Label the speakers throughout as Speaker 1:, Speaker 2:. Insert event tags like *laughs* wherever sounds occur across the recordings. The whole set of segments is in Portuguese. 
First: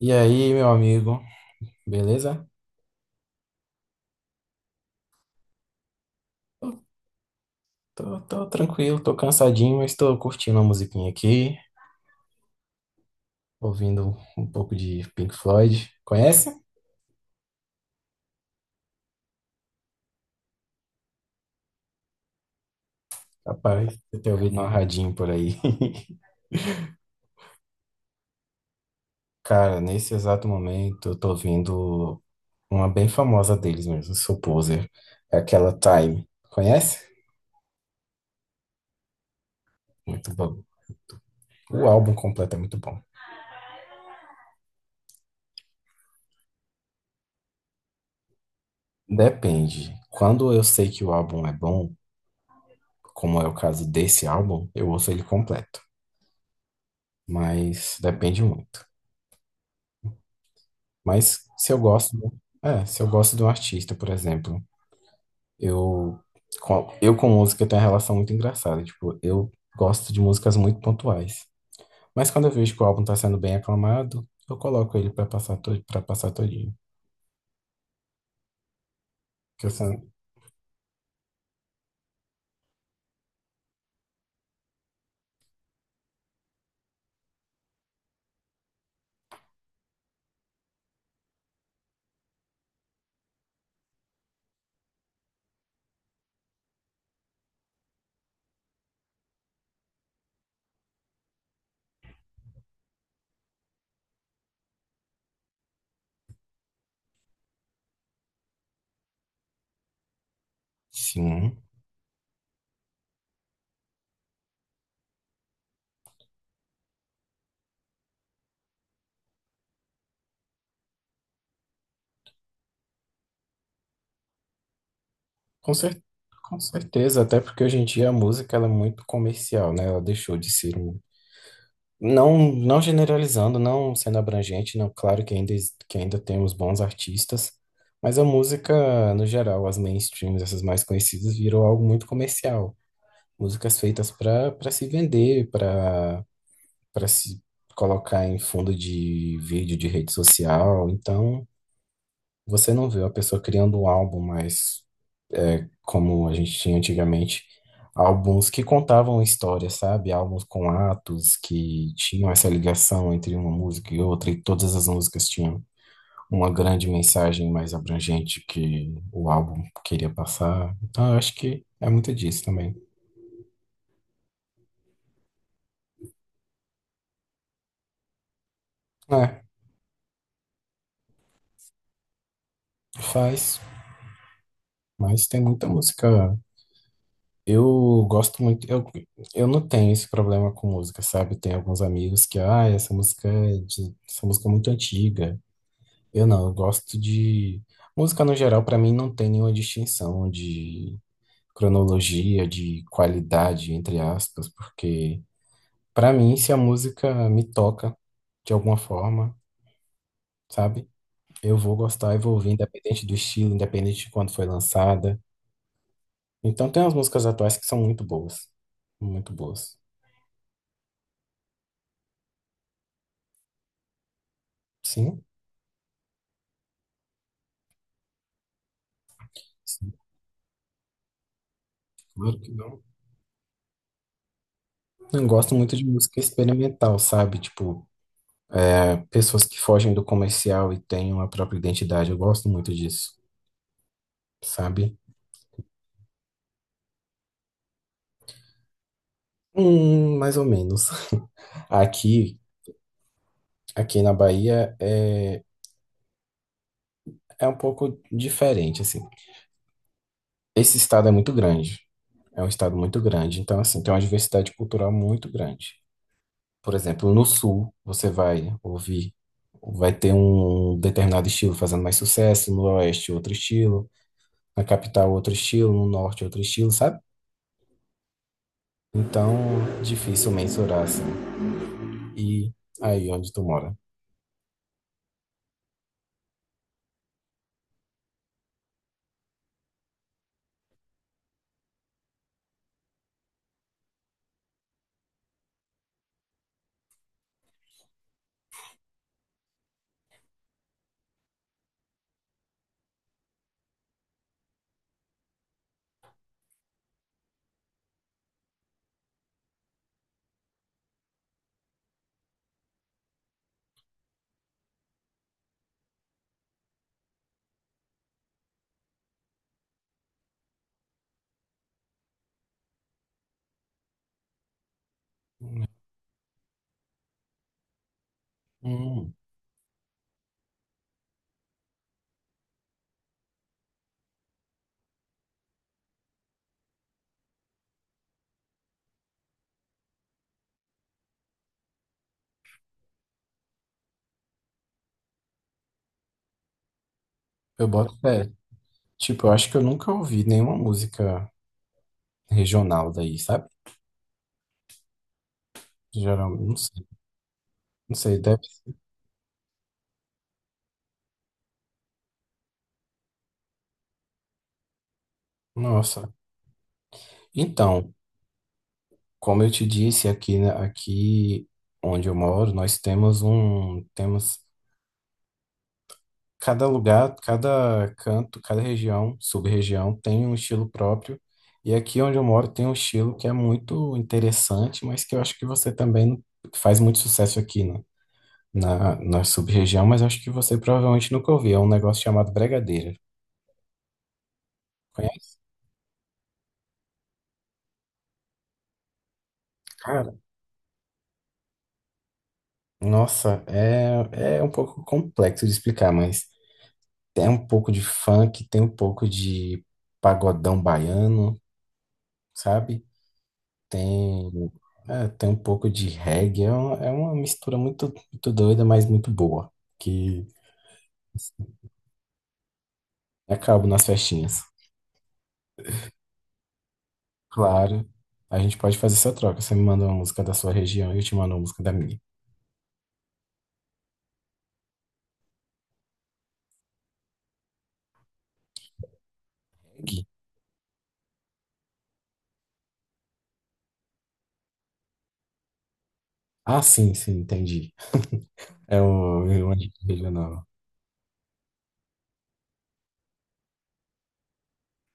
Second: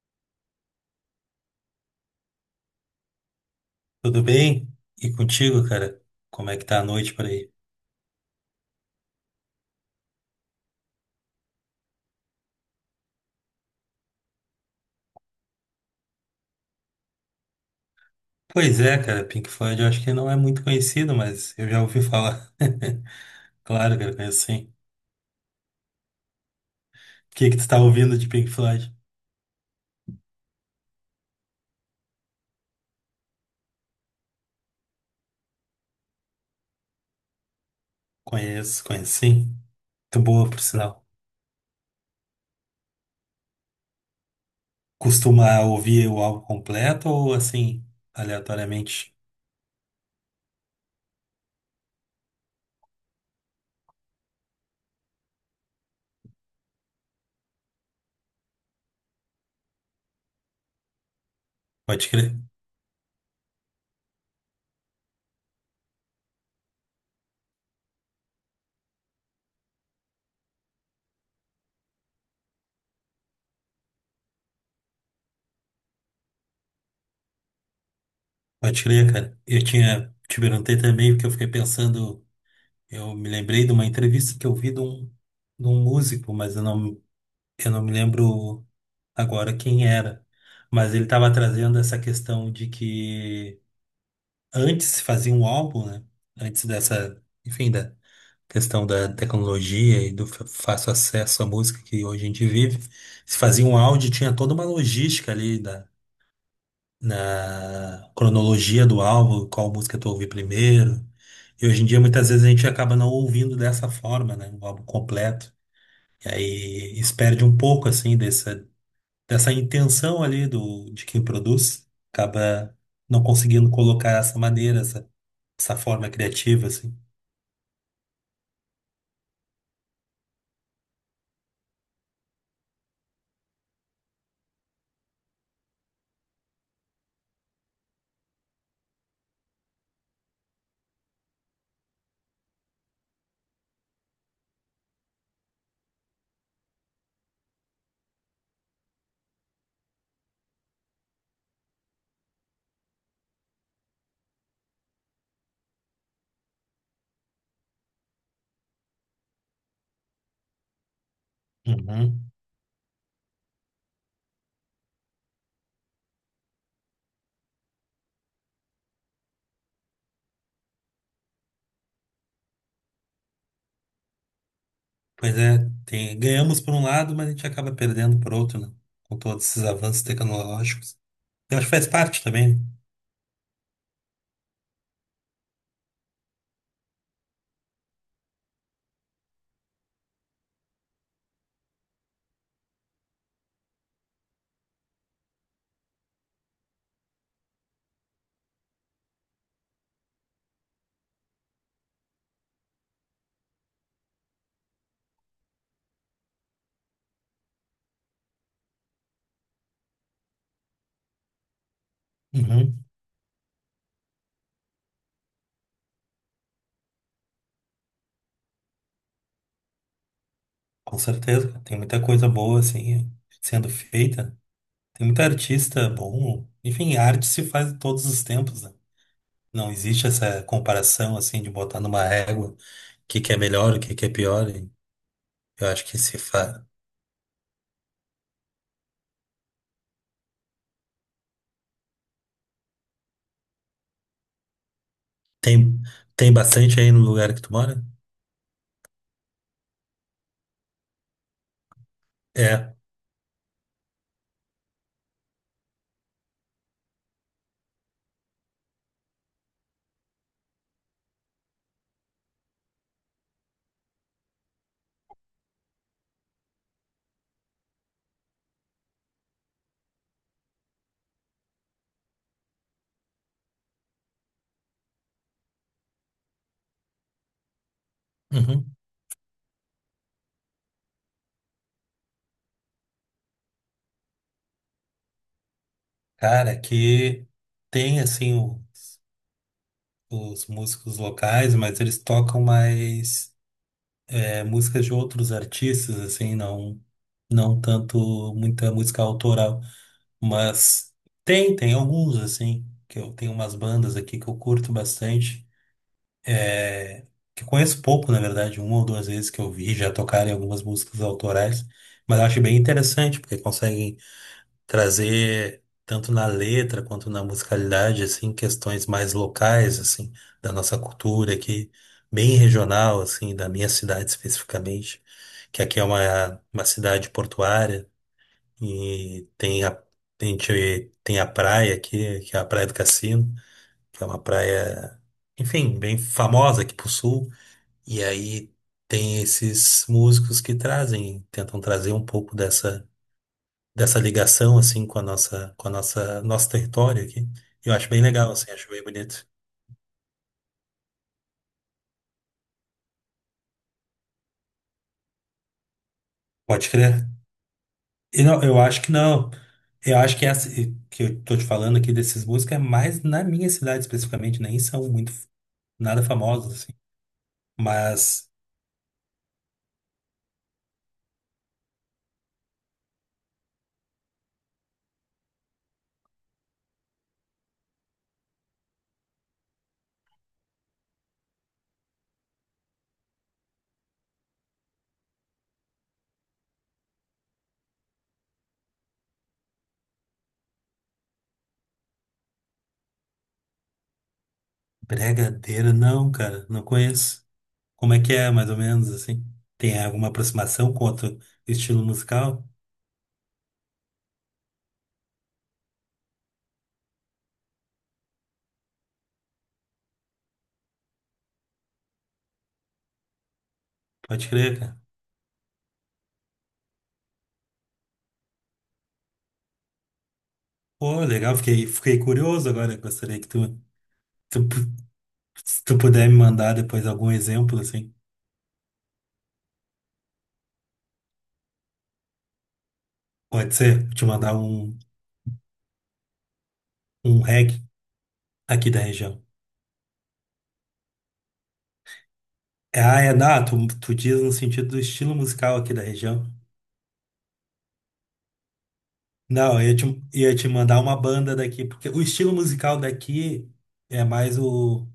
Speaker 1: E aí, meu amigo, beleza?
Speaker 2: Tudo bem? E contigo, cara? Como é que tá a noite por aí?
Speaker 1: Tô tranquilo, tô cansadinho, mas tô curtindo a musiquinha aqui, ouvindo um pouco de Pink Floyd. Conhece?
Speaker 2: Pois é, cara, Pink Floyd eu acho que não é muito conhecido, mas eu já ouvi falar. *laughs* Claro,
Speaker 1: Rapaz,
Speaker 2: cara,
Speaker 1: eu tenho
Speaker 2: conheço
Speaker 1: ouvido uma
Speaker 2: sim.
Speaker 1: radinho por aí.
Speaker 2: O que que tu tá ouvindo de Pink Floyd?
Speaker 1: *laughs* Cara, nesse exato momento eu tô ouvindo uma bem famosa deles mesmo, Soul Poser, é aquela Time. Conhece?
Speaker 2: Conheço sim. Muito
Speaker 1: Muito
Speaker 2: boa, por
Speaker 1: bom.
Speaker 2: sinal.
Speaker 1: O álbum completo é muito bom.
Speaker 2: Costuma ouvir o álbum completo ou assim, aleatoriamente?
Speaker 1: Depende. Quando eu sei que o álbum é bom, como é o caso desse álbum, eu ouço ele completo. Mas depende muito. Mas se eu
Speaker 2: Pode
Speaker 1: gosto,
Speaker 2: crer,
Speaker 1: se eu gosto de um artista, por exemplo, eu eu com música tenho uma relação muito engraçada, tipo, eu gosto de músicas muito pontuais. Mas quando eu vejo que o álbum tá sendo bem aclamado, eu coloco ele pra passar todo, para passar todinho.
Speaker 2: pode crer, cara. Eu
Speaker 1: Que eu sou-
Speaker 2: tinha, te perguntei também porque eu fiquei pensando, eu me lembrei de uma entrevista que eu vi de um músico, mas eu não me lembro agora quem era, mas ele estava trazendo essa questão de que antes se fazia um álbum, né? Antes dessa, enfim, da questão da tecnologia e do fácil acesso à música que hoje a gente vive, se fazia um áudio, tinha toda uma logística ali da, na cronologia do álbum, qual música tu ouvir primeiro.
Speaker 1: sim,
Speaker 2: E hoje em dia, muitas vezes, a gente acaba não ouvindo dessa forma, né? Um álbum completo. E aí, isso perde um pouco, assim, desse, dessa intenção ali do, de quem produz, acaba não conseguindo colocar essa maneira, essa,
Speaker 1: com
Speaker 2: essa
Speaker 1: cer-
Speaker 2: forma
Speaker 1: com
Speaker 2: criativa, assim.
Speaker 1: certeza, até porque hoje em dia a música ela é muito comercial, né? Ela deixou de ser um- Não, não generalizando, não sendo abrangente, não, claro que ainda, que ainda temos bons artistas, mas a música, no geral, as mainstreams, essas mais conhecidas, virou algo muito comercial. Músicas feitas para se vender, para se colocar em fundo de vídeo de rede social. Então, você não vê a pessoa criando um álbum mais como a gente tinha antigamente, álbuns que contavam histórias, sabe? Álbuns com atos que tinham
Speaker 2: Uhum.
Speaker 1: essa ligação entre uma música e outra, e todas as músicas tinham uma grande mensagem mais abrangente que o álbum queria passar. Então, eu acho que é muito disso também.
Speaker 2: Pois é, tem- ganhamos por um lado, mas a gente acaba perdendo por outro, né? Com
Speaker 1: É,
Speaker 2: todos esses avanços tecnológicos. Eu acho que faz parte também.
Speaker 1: faz, mas tem muita música. Eu gosto muito, eu não tenho esse problema com música, sabe? Tem alguns amigos que, ah, essa música é muito antiga. Eu gosto de música no geral, pra mim não tem nenhuma distinção de cronologia, de qualidade, entre aspas, porque pra mim se a música me toca de alguma forma, sabe? Eu vou gostar e vou
Speaker 2: Né?
Speaker 1: ouvir
Speaker 2: Uhum.
Speaker 1: independente do estilo, independente de quando foi lançada. Então tem umas músicas atuais que são muito boas, muito boas.
Speaker 2: Com certeza, cara. Tem muita coisa boa, assim, sendo feita. Tem muito
Speaker 1: Sim,
Speaker 2: artista bom. Enfim, a arte se faz em todos os tempos, né? Não
Speaker 1: sim,
Speaker 2: existe essa comparação, assim, de botar numa
Speaker 1: claro que
Speaker 2: régua o
Speaker 1: não.
Speaker 2: que que é melhor, o que que é pior.
Speaker 1: Eu gosto
Speaker 2: Eu
Speaker 1: muito de
Speaker 2: acho que se
Speaker 1: música
Speaker 2: fa...
Speaker 1: experimental, sabe? Tipo é, pessoas que fogem do comercial e têm uma própria identidade. Eu gosto muito disso, sabe?
Speaker 2: tem, tem bastante aí no lugar que tu mora?
Speaker 1: Mais ou menos. *laughs* Aqui,
Speaker 2: É.
Speaker 1: aqui na Bahia é um pouco diferente, assim. Esse estado é muito grande. É um estado muito grande, então assim, tem uma diversidade cultural muito grande. Por exemplo, no sul você vai ouvir, vai ter um determinado estilo fazendo mais sucesso, no oeste outro estilo, na capital outro estilo, no norte outro estilo, sabe?
Speaker 2: Uhum.
Speaker 1: Então, difícil mensurar, assim. E aí, onde tu mora?
Speaker 2: Cara, que tem assim o- os músicos locais, mas eles tocam mais é, músicas de outros artistas, assim, não, não tanto muita música autoral. Mas tem alguns, assim, que eu tenho umas bandas aqui que eu curto bastante. É, que eu conheço pouco, na verdade, uma ou duas vezes que eu vi já tocarem algumas músicas autorais, mas eu acho bem interessante, porque conseguem trazer tanto na letra quanto na musicalidade assim questões mais locais assim da nossa cultura aqui bem regional assim da minha cidade especificamente que aqui é uma cidade portuária
Speaker 1: Hum,
Speaker 2: e tem a gente tem a praia aqui que é a Praia do Cassino que é uma praia enfim bem famosa aqui pro sul e aí tem esses músicos que trazem tentam trazer um pouco dessa dessa ligação assim com a nossa nosso território aqui.
Speaker 1: eu
Speaker 2: Eu acho
Speaker 1: boto
Speaker 2: bem
Speaker 1: fé.
Speaker 2: legal assim, acho bem
Speaker 1: Tipo,
Speaker 2: bonito.
Speaker 1: eu acho que eu nunca ouvi nenhuma música regional daí, sabe? Geralmente, não
Speaker 2: Pode
Speaker 1: sei,
Speaker 2: crer.
Speaker 1: não sei,
Speaker 2: E
Speaker 1: deve...
Speaker 2: não, eu acho que não. Eu acho que essa que eu tô te falando aqui desses músicos é mais na minha cidade especificamente, nem são muito nada
Speaker 1: Nossa.
Speaker 2: famosos assim.
Speaker 1: Então,
Speaker 2: Mas
Speaker 1: como eu te disse, aqui, né, aqui onde eu moro, nós temos um... Temos cada lugar, cada canto, cada região, sub-região tem um estilo próprio. E aqui onde eu moro tem um estilo que é muito interessante, mas que eu acho que você também faz muito sucesso aqui na sub-região, mas acho que você provavelmente nunca ouviu. É um negócio chamado bregadeira. Conhece?
Speaker 2: Bregadeiro não, cara, não conheço. Como é que é, mais ou menos assim? Tem alguma
Speaker 1: Cara,
Speaker 2: aproximação com outro estilo musical?
Speaker 1: nossa, é um pouco complexo de explicar, mas tem um pouco de funk, tem um pouco de pagodão baiano, sabe?
Speaker 2: Pode
Speaker 1: Tem,
Speaker 2: crer, cara.
Speaker 1: tem um pouco de reggae, é uma mistura muito, muito doida, mas muito boa, que
Speaker 2: Pô, legal, fiquei curioso agora. Gostaria que tu,
Speaker 1: acaba nas
Speaker 2: tu
Speaker 1: festinhas.
Speaker 2: Se tu puder me mandar depois algum exemplo,
Speaker 1: Claro,
Speaker 2: assim,
Speaker 1: a gente pode fazer essa troca. Você me manda uma música da sua região e eu te mando uma música da minha.
Speaker 2: pode ser? Vou te mandar um, um reggae aqui da região.
Speaker 1: Aqui.
Speaker 2: É, ah, é, não, tu diz no sentido do estilo musical aqui da região.
Speaker 1: Ah, sim, sim, entendi. *laughs* Uma
Speaker 2: Não, eu
Speaker 1: dica
Speaker 2: ia
Speaker 1: regional.
Speaker 2: te mandar uma banda daqui, porque o estilo musical daqui é mais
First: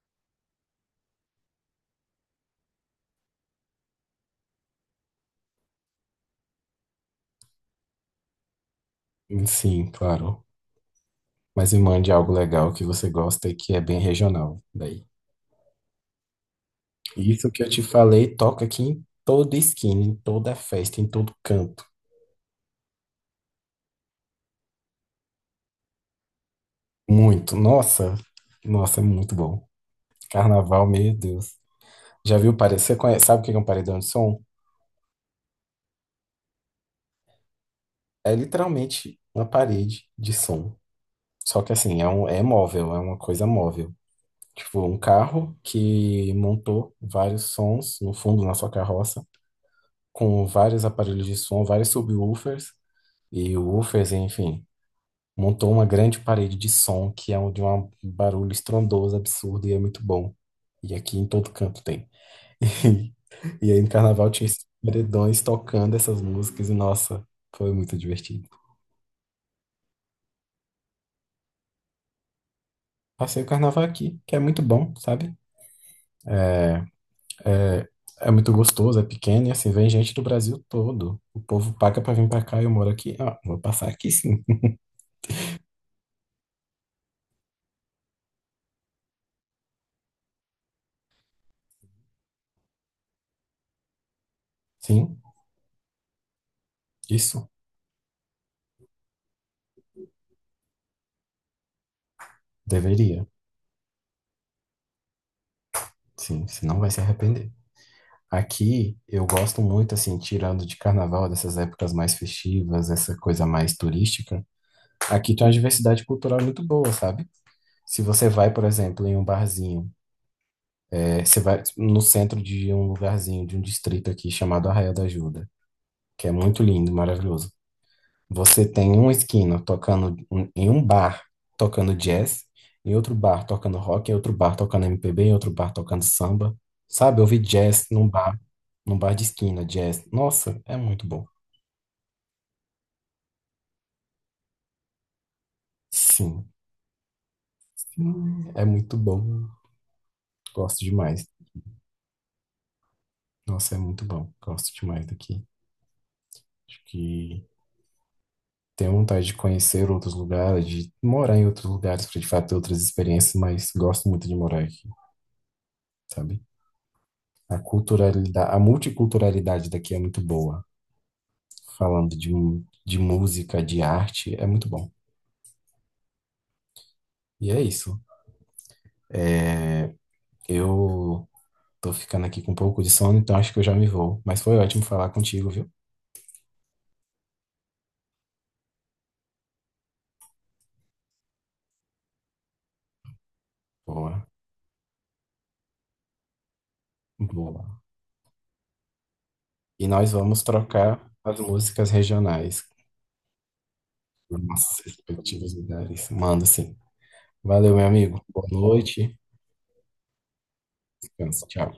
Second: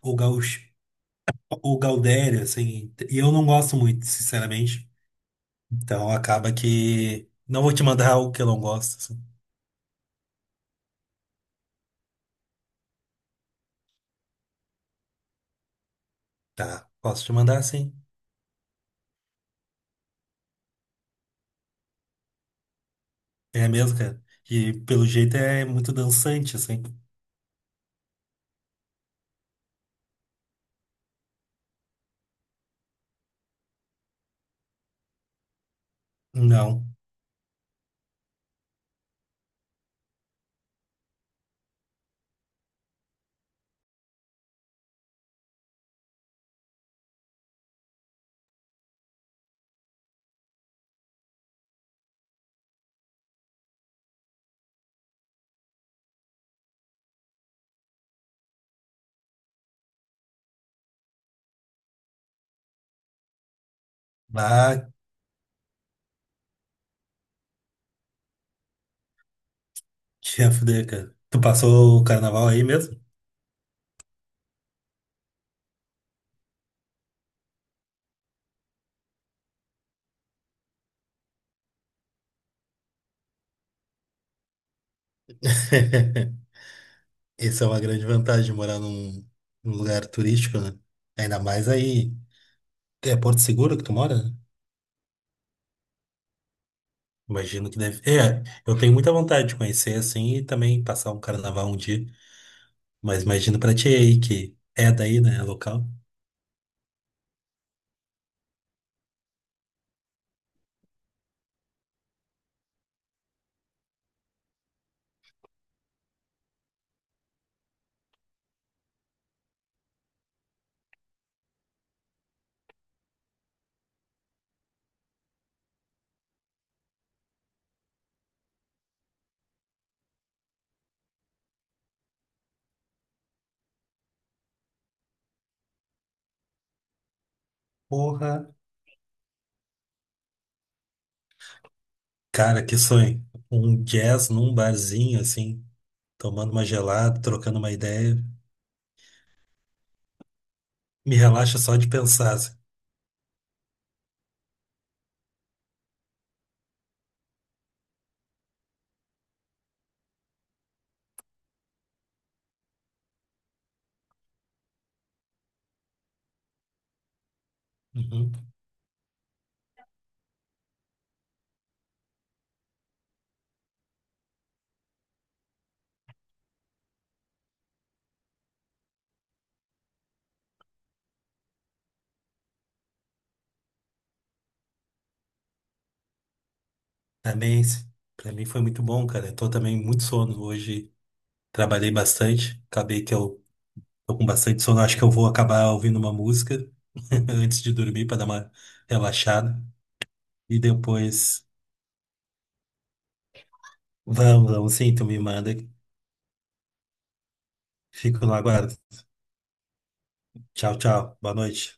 Speaker 2: o, gaúcho, o gaudério, assim, e eu não gosto muito, sinceramente. Então acaba que não vou te mandar algo que eu não gosto, assim.
Speaker 1: Sim, claro. Mas me mande algo legal que você gosta e que é bem regional. Daí.
Speaker 2: Tá, posso te
Speaker 1: Isso que
Speaker 2: mandar,
Speaker 1: eu te
Speaker 2: sim.
Speaker 1: falei toca aqui em toda esquina, em toda festa, em todo canto.
Speaker 2: É mesmo, cara. E pelo jeito é muito dançante, assim.
Speaker 1: Muito. Nossa, nossa, é muito bom. Carnaval, meu Deus. Já viu parede? Você conhece, sabe o que é um paredão de som?
Speaker 2: Não.
Speaker 1: É literalmente uma parede de som. Só que assim, é móvel, é uma coisa móvel. Tipo, um carro que montou vários sons no fundo na sua carroça, com vários aparelhos de som, vários subwoofers e woofers, enfim. Montou uma grande parede de som que é um de um barulho estrondoso, absurdo e é muito bom. E aqui em todo canto tem. E, e aí no carnaval tinha esses
Speaker 2: Ah,
Speaker 1: paredões tocando essas músicas, e nossa, foi muito divertido.
Speaker 2: tinha fuder, cara. Tu passou o carnaval aí mesmo?
Speaker 1: Passei o carnaval aqui, que é muito bom, sabe? É, é muito gostoso, é pequeno, e assim, vem gente do Brasil todo. O povo paga pra vir pra cá, e eu moro aqui. Ah, vou passar aqui sim.
Speaker 2: *laughs* Essa é uma grande vantagem de morar num, num lugar turístico, né? Ainda mais aí. É Porto Seguro que tu mora, né?
Speaker 1: Sim, isso,
Speaker 2: Imagino que deve. É, eu tenho muita vontade de conhecer assim e também passar um carnaval um dia. Mas
Speaker 1: deveria.
Speaker 2: imagino pra ti aí que é daí, né? É local.
Speaker 1: Sim, senão vai se arrepender. Aqui eu gosto muito, assim, tirando de carnaval, dessas épocas mais festivas, essa coisa mais turística. Aqui tem uma diversidade cultural muito boa, sabe? Se você vai, por exemplo, em um barzinho, é, você vai no centro de um lugarzinho, de um distrito aqui chamado Arraial da Ajuda, que é muito lindo, maravilhoso. Você tem uma esquina tocando em um bar tocando jazz, em outro bar tocando rock, em outro bar tocando MPB, em outro bar tocando samba. Sabe, eu vi jazz
Speaker 2: Porra.
Speaker 1: num bar de esquina, jazz. Nossa, é muito bom.
Speaker 2: Cara, que sonho. Um jazz num barzinho assim,
Speaker 1: Sim,
Speaker 2: tomando uma gelada, trocando uma ideia.
Speaker 1: hum, é muito bom. Gosto
Speaker 2: Me
Speaker 1: demais.
Speaker 2: relaxa só de pensar assim.
Speaker 1: Nossa, é muito bom. Gosto demais daqui. Acho que tenho vontade de conhecer outros lugares, de morar em outros lugares para de fato ter outras experiências, mas gosto muito de morar aqui, sabe? A
Speaker 2: Uhum.
Speaker 1: culturalidade, a multiculturalidade daqui é muito boa. Falando de, de música, de arte, é muito bom. E é isso. É, eu tô ficando aqui com um pouco de sono, então acho que eu já me vou. Mas foi ótimo falar contigo, viu?
Speaker 2: Também, para mim foi muito bom, cara. Eu tô também muito sono hoje. Trabalhei bastante. Acabei que eu tô com
Speaker 1: Boa,
Speaker 2: bastante sono. Acho que eu vou acabar ouvindo uma música *laughs* antes de
Speaker 1: boa.
Speaker 2: dormir para dar uma relaxada.
Speaker 1: E nós vamos
Speaker 2: E
Speaker 1: trocar as
Speaker 2: depois,
Speaker 1: músicas regionais dos
Speaker 2: vamos
Speaker 1: nossos
Speaker 2: sim, tu me manda.
Speaker 1: respectivos lugares. Manda sim. Valeu, meu amigo.
Speaker 2: Fico no
Speaker 1: Boa
Speaker 2: aguardo.
Speaker 1: noite.
Speaker 2: Tchau, tchau. Boa
Speaker 1: Tchau.
Speaker 2: noite.